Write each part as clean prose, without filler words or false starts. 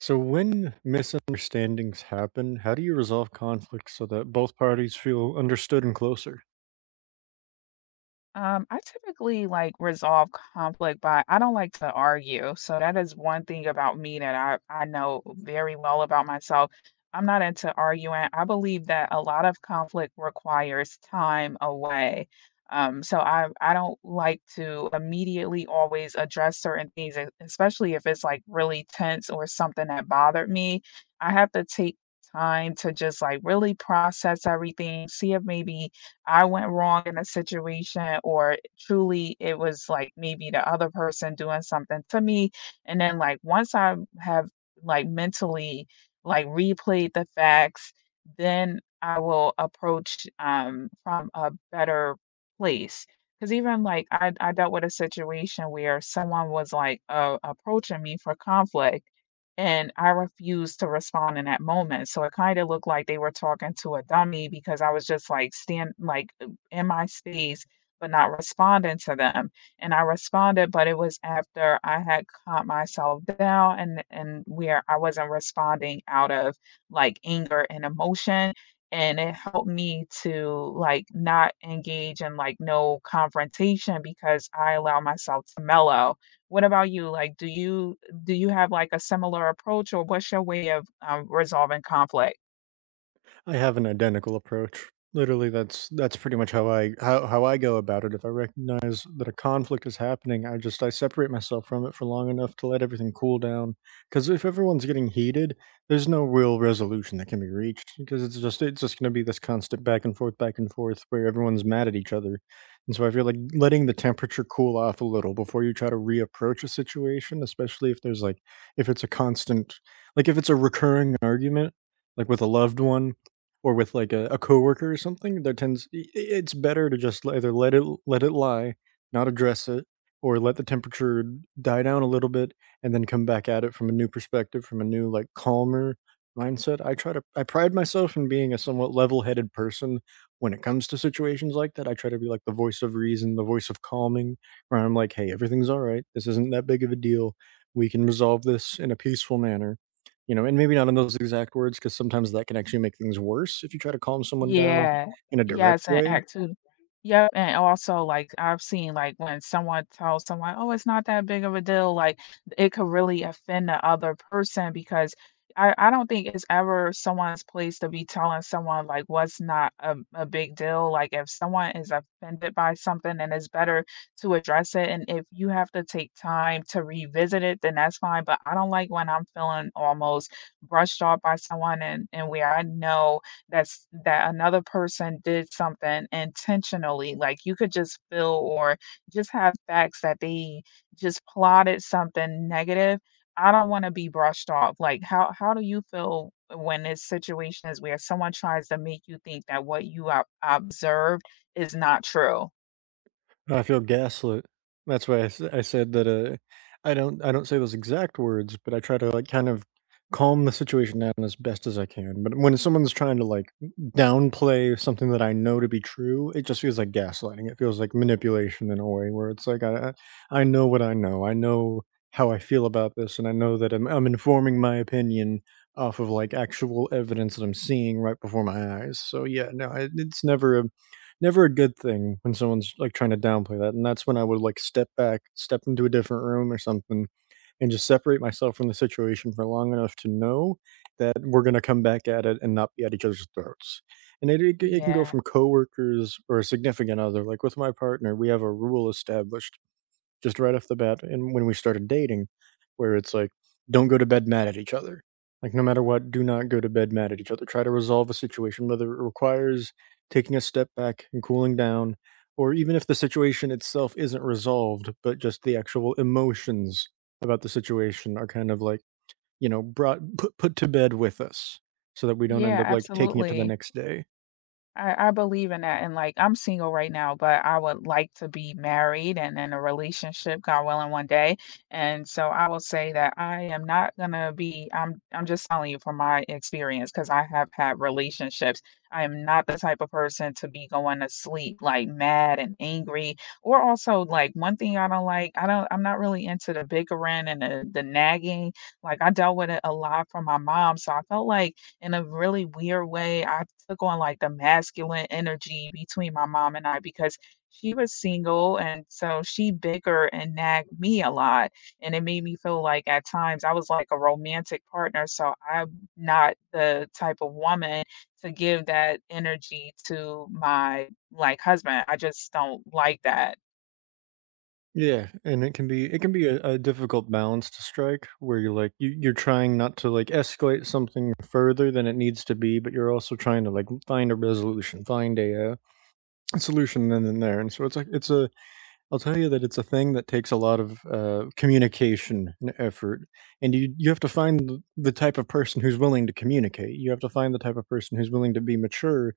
So, when misunderstandings happen, how do you resolve conflicts so that both parties feel understood and closer? I typically like resolve conflict by I don't like to argue. So that is one thing about me that I know very well about myself. I'm not into arguing. I believe that a lot of conflict requires time away. So I don't like to immediately always address certain things, especially if it's like really tense or something that bothered me. I have to take time to just like really process everything, see if maybe I went wrong in a situation or truly it was like maybe the other person doing something to me. And then like once I have like mentally like replayed the facts, then I will approach from a better place. Cause even like I dealt with a situation where someone was like approaching me for conflict, and I refused to respond in that moment, so it kinda looked like they were talking to a dummy because I was just, like, stand like, in my space, but not responding to them, and I responded, but it was after I had calmed myself down and where I wasn't responding out of, like, anger and emotion, and it helped me to, like, not engage in, like, no confrontation because I allow myself to mellow. What about you? Like, do you have like a similar approach or what's your way of resolving conflict? I have an identical approach. Literally, that's pretty much how I go about it. If I recognize that a conflict is happening, I separate myself from it for long enough to let everything cool down. Because if everyone's getting heated, there's no real resolution that can be reached. Because it's just going to be this constant back and forth, where everyone's mad at each other. And so I feel like letting the temperature cool off a little before you try to reapproach a situation, especially if it's a constant, if it's a recurring argument like with a loved one or with, a coworker or something that tends I it's better to just either let it lie, not address it, or let the temperature die down a little bit and then come back at it from a new perspective, from a new, calmer mindset. I try to I pride myself in being a somewhat level-headed person when it comes to situations like that. I try to be, like, the voice of reason, the voice of calming, where I'm like, "Hey, everything's alright. This isn't that big of a deal. We can resolve this in a peaceful manner." You know, and maybe not in those exact words, because sometimes that can actually make things worse if you try to calm someone down Yeah. in a direct Yes, and way. act too. Yep, and also, like, I've seen, like, when someone tells someone, "Oh, it's not that big of a deal," like, it could really offend the other person because I don't think it's ever someone's place to be telling someone, like, what's not a big deal. Like, if someone is offended by something, then it's better to address it, and if you have to take time to revisit it, then that's fine, but I don't like when I'm feeling almost brushed off by someone and where I know that's that another person did something intentionally. Like, you could just feel or just have facts that they just plotted something negative. I don't want to be brushed off. Like, how do you feel when there's situations where someone tries to make you think that what you observed is not true? I feel gaslit. That's why I said that. I don't say those exact words, but I try to kind of calm the situation down as best as I can. But when someone's trying to downplay something that I know to be true, it just feels like gaslighting. It feels like manipulation in a way where it's like I know what I know. I know how I feel about this, and I know that I'm informing my opinion off of like actual evidence that I'm seeing right before my eyes. So yeah, no, it's never a good thing when someone's, like, trying to downplay that, and that's when I would, like, step back, step into a different room or something, and just separate myself from the situation for long enough to know that we're gonna come back at it and not be at each other's throats. And it can go Yeah, from coworkers or a significant other, like, with my partner, we have a rule established just right off the bat and when we started dating where it's like don't go to bed mad at each other, like no matter what, do not go to bed mad at each other. Try to resolve a situation, whether it requires taking a step back and cooling down, or even if the situation itself isn't resolved but just the actual emotions about the situation are kind of like, you know, brought put to bed with us, so that we don't end yeah, up like taking it to the absolutely. next day. I believe in that, and, like, I'm single right now, but I would like to be married and in a relationship, God willing, one day, and so I will say that I am not gonna be I'm just telling you from my experience because I have had relationships. I am not the type of person to be going to sleep, like, mad and angry, or also, like, one thing I don't like, I'm not really into the bickering and the nagging, like, I dealt with it a lot from my mom, so I felt like in a really weird way, I took on like the masculine energy between my mom and I because she was single and so she bicker and nagged me a lot. And it made me feel like at times I was like a romantic partner. So I'm not the type of woman to give that energy to my like husband. I just don't like that. Yeah, and it can be a difficult balance to strike where you're trying not to like escalate something further than it needs to be, but you're also trying to like find a resolution, find a, solution then and there. And so it's a I'll tell you that it's a thing that takes a lot of, communication and effort, and you have to find the type of person who's willing to communicate. You have to find the type of person who's willing to be mature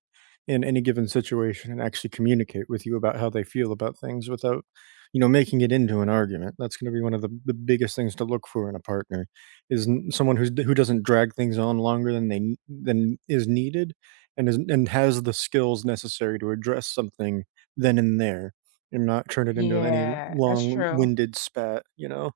in any given situation and actually communicate with you about how they feel about things without, you know, making it into an argument. That's gonna be one of the biggest things to look for in a partner, is n someone who doesn't drag things on longer than they nee than is needed and is and has the skills necessary to address something then and there and not turn it into any Yeah, that's true. long-winded spat, you know?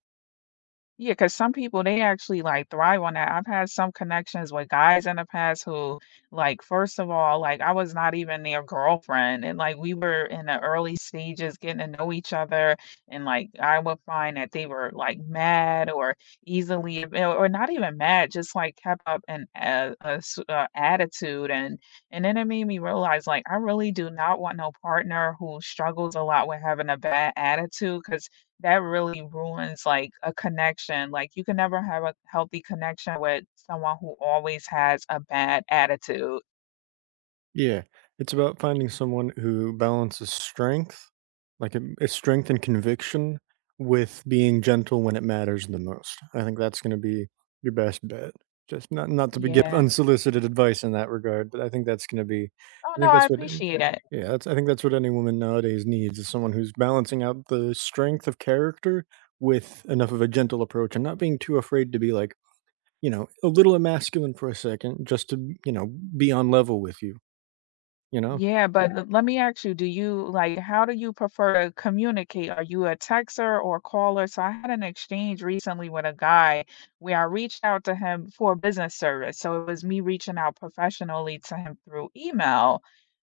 Yeah, cause some people, they actually, like, thrive on that. I've had some connections with guys in the past who, like, first of all, like, I was not even their girlfriend, and, like, we were in the early stages getting to know each other, and, like, I would find that they were, like, mad or easily or not even mad, just, like, kept up an a s a attitude, and then it made me realize, like, I really do not want no partner who struggles a lot with having a bad attitude, cause that really ruins like a connection. Like you can never have a healthy connection with someone who always has a bad attitude. Yeah, it's about finding someone who balances strength, like, it's strength and conviction with being gentle when it matters the most. I think that's gonna be your best bet. Just not to be give Yeah. unsolicited advice in that regard, but I think that's gonna be Oh I no, think I that's what appreciate it. yeah, that's I think that's what any woman nowadays needs is someone who's balancing out the strength of character with enough of a gentle approach and not being too afraid to be, like, you know, a little emasculine for a second just to, you know, be on level with you, you know? Yeah, but let me ask you, do you like how do you prefer to communicate? Are you a texter or caller? So I had an exchange recently with a guy where I reached out to him for business service. So it was me reaching out professionally to him through email.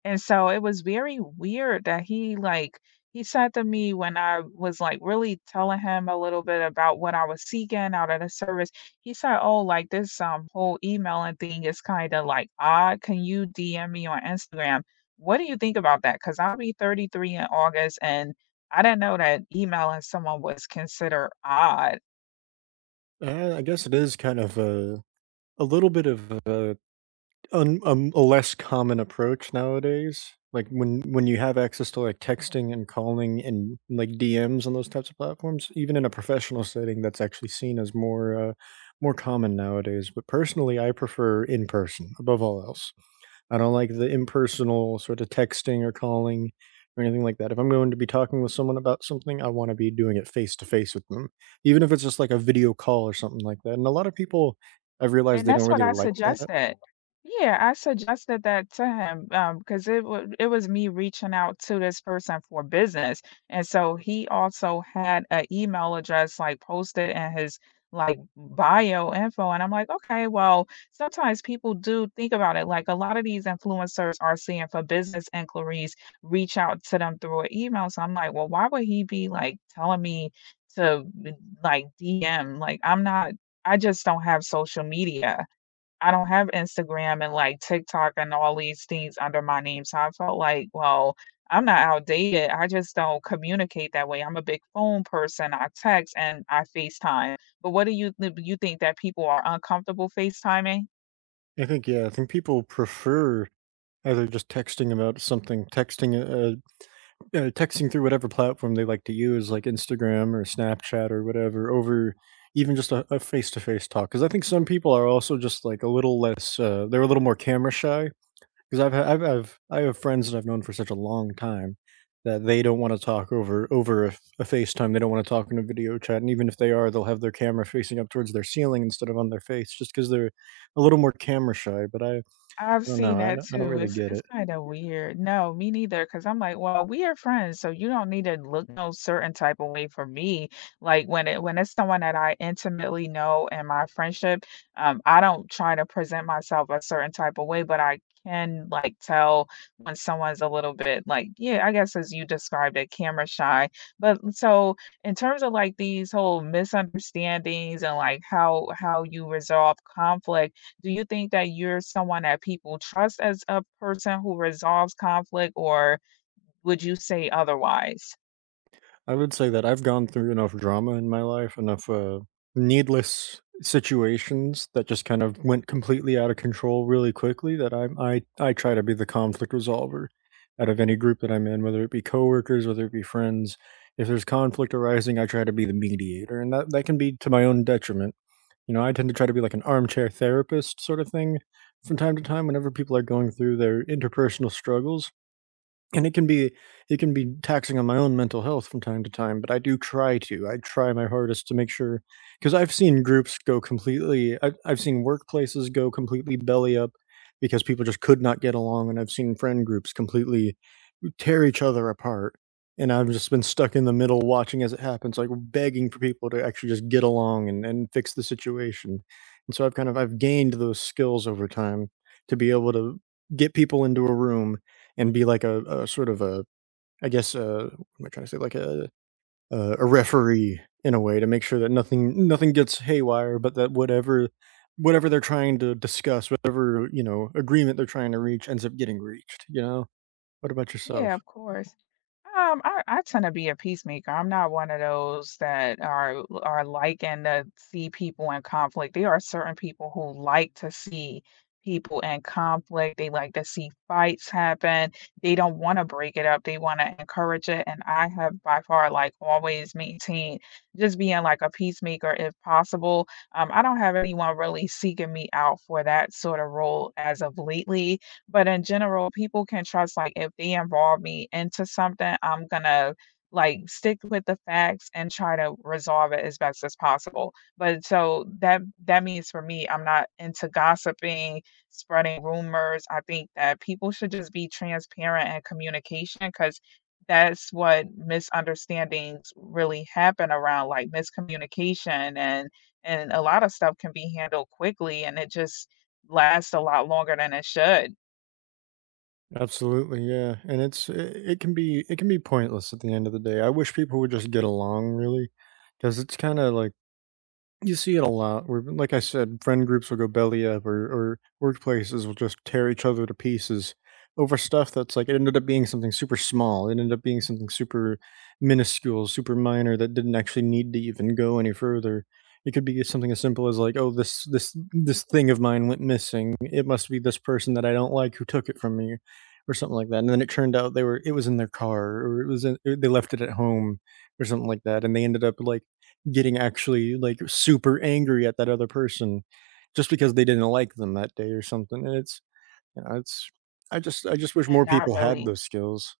And so it was very weird that he said to me when I was, like, really telling him a little bit about what I was seeking out of the service, he said, "Oh, like, this, whole emailing thing is kinda, like, odd. Can you DM me on Instagram? What do you think about that?" Because 'Cause I'll be 33 in August, and I didn't know that emailing someone was considered odd." I guess it is kind of a little bit of a un a less common approach nowadays. Like when you have access to like texting and calling and like DMs on those types of platforms, even in a professional setting, that's actually seen as more more common nowadays. But personally, I prefer in person above all else. I don't like the impersonal sort of texting or calling or anything like that. If I'm going to be talking with someone about something, I want to be doing it face to face with them, even if it's just like a video call or something like that. And a lot of people, I've realized And they don't that's what really I Oh. like that. suggested. Yeah, I suggested that to him, because it was me reaching out to this person for business, and so he also had an email address, like, posted in his, like, bio info, and I'm like, "Okay, well, sometimes people do think about it, like, a lot of these influencers are seeing for business inquiries, reach out to them through an email," so I'm like, "Well, why would he be, like, telling me to, like, DM?" Like, I'm not I just don't have social media. I don't have Instagram and, like, TikTok and all these things under my name, so I felt like, well, I'm not outdated, I just don't communicate that way. I'm a big phone person, I text and I FaceTime, but what do you th you think that people are uncomfortable FaceTiming? I think, yeah, I think people prefer either just texting about something, texting through whatever platform they like to use, like Instagram or Snapchat or whatever, over even just a face to face talk. Because I think some people are also just like a little less, they're a little more camera shy. 'Cause I have friends that I've known for such a long time that they don't wanna talk over a FaceTime, they don't wanna talk in a video chat, and even if they are, they'll have their camera facing up towards their ceiling instead of on their face just because 'cause they're a little more camera shy, but I I've don't seen know, that I don't too. Mhm. really get It's it. kinda weird. No, me neither. Because 'Cause I'm like, "Well, we are friends, so you don't need to look no certain type of way for me." Like, when it's someone that I intimately know in my friendship, I don't try to present myself a certain type of way, but I can, like, tell when someone's a little bit, like yeah, I guess as you described it, camera shy. But in terms of, like, these whole misunderstandings and, like, how you resolve conflict, do you think that you're someone that people trust as a person who resolves conflict, or would you say otherwise? I would say that I've gone through enough drama in my life, enough, needless situations that just kind of went completely out of control really quickly that I try to be the conflict resolver out of any group that I'm in, whether it be coworkers, whether it be friends. If there's conflict arising, I try to be the mediator, and that can be to my own detriment. You know, I tend to try to be like an armchair therapist sort of thing from time to time whenever people are going through their interpersonal struggles, and it can be taxing on my own mental health from time to time, but I do try to. I try my hardest to make sure, because 'cause I've seen groups go completely I've seen workplaces go completely belly up because people just could not get along, and I've seen friend groups completely tear each other apart, and I've just been stuck in the middle watching as it happens, like, begging for people to actually just get along and fix the situation. And so I've kind of I've gained those skills over time to be able to get people into a room and be like a sort of a I guess what am I trying to say like a referee in a way to make sure that nothing gets haywire, but that whatever they're trying to discuss, whatever you know agreement they're trying to reach, ends up getting reached. You know. What about yourself? Yeah, of course. I tend to be a peacemaker. I'm not one of those that are liking to see people in conflict. There are certain people who like to see people in conflict. They like to see fights happen. They don't want to break it up. They want to encourage it. And I have by far like always maintained just being like a peacemaker if possible. I don't have anyone really seeking me out for that sort of role as of lately, but in general, people can trust, like, if they involve me into something, I'm gonna, like, stick with the facts and try to resolve it as best as possible. But so that means for me, I'm not into gossiping, spreading rumors. I think that people should just be transparent in communication, because that's what misunderstandings really happen around, like, miscommunication, and a lot of stuff can be handled quickly, and it just lasts a lot longer than it should. Absolutely, yeah. And it can be pointless at the end of the day. I wish people would just get along, really, because it's kind of like you see it a lot where, like I said, friend groups will go belly up or workplaces will just tear each other to pieces over stuff that's like it ended up being something super small. It ended up being something super minuscule, super minor that didn't actually need to even go any further. It could be something as simple as like, oh, this thing of mine went missing. It must be this person that I don't like who took it from me, or something like that. And then it turned out they were it was in their car, or it was in, they left it at home, or something like that. And they ended up like getting actually, like, super angry at that other person just because they didn't like them that day or something, and it's you know, it's I just wish And more not people had really. So those skills.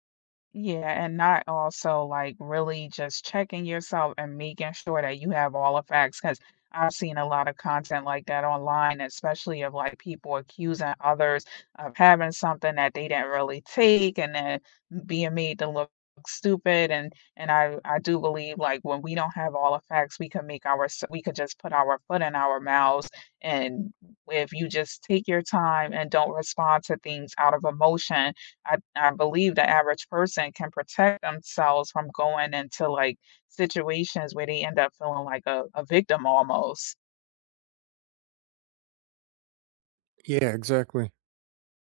yeah, and not also, like, really just checking yourself and making sure that you have all the facts. Because 'Cause I've seen a lot of content like that online, especially of, like, people accusing others of having something that they didn't really take and then being made to look stupid, and I do believe, like, when we don't have all the facts, we could just put our foot in our mouths, and if you just take your time and don't respond to things out of emotion, I believe the average person can protect themselves from going into, like, situations where they end up feeling like a victim almost. Yeah, exactly,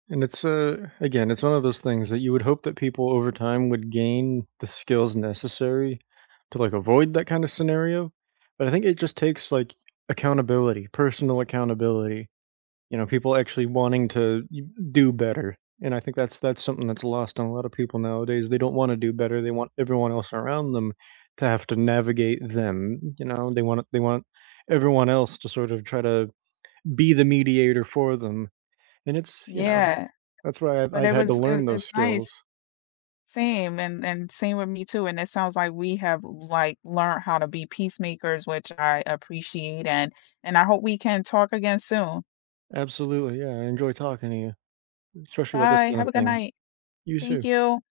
and it's, again, it's one of those things that you would hope that people over time would gain the skills necessary to, like, avoid that kind of scenario, but I think it just takes, like, accountability, personal accountability. You know, people actually wanting to y do better, and I think that's something that's lost on a lot of people nowadays. They don't wanna do better, they want everyone else around them to have to navigate them, you know? They want everyone else to sort of try to be the mediator for them, and it's you know, Yeah, that's why I've but I've had to learn those it's skills. nice. Same, and same with me too, and it sounds like we have, like, learned how to be peacemakers, which I appreciate, and I hope we can talk again soon. Absolutely, yeah, I enjoy talking to you, especially about this Bye, kinda have a good thing. night. You Thank too. you.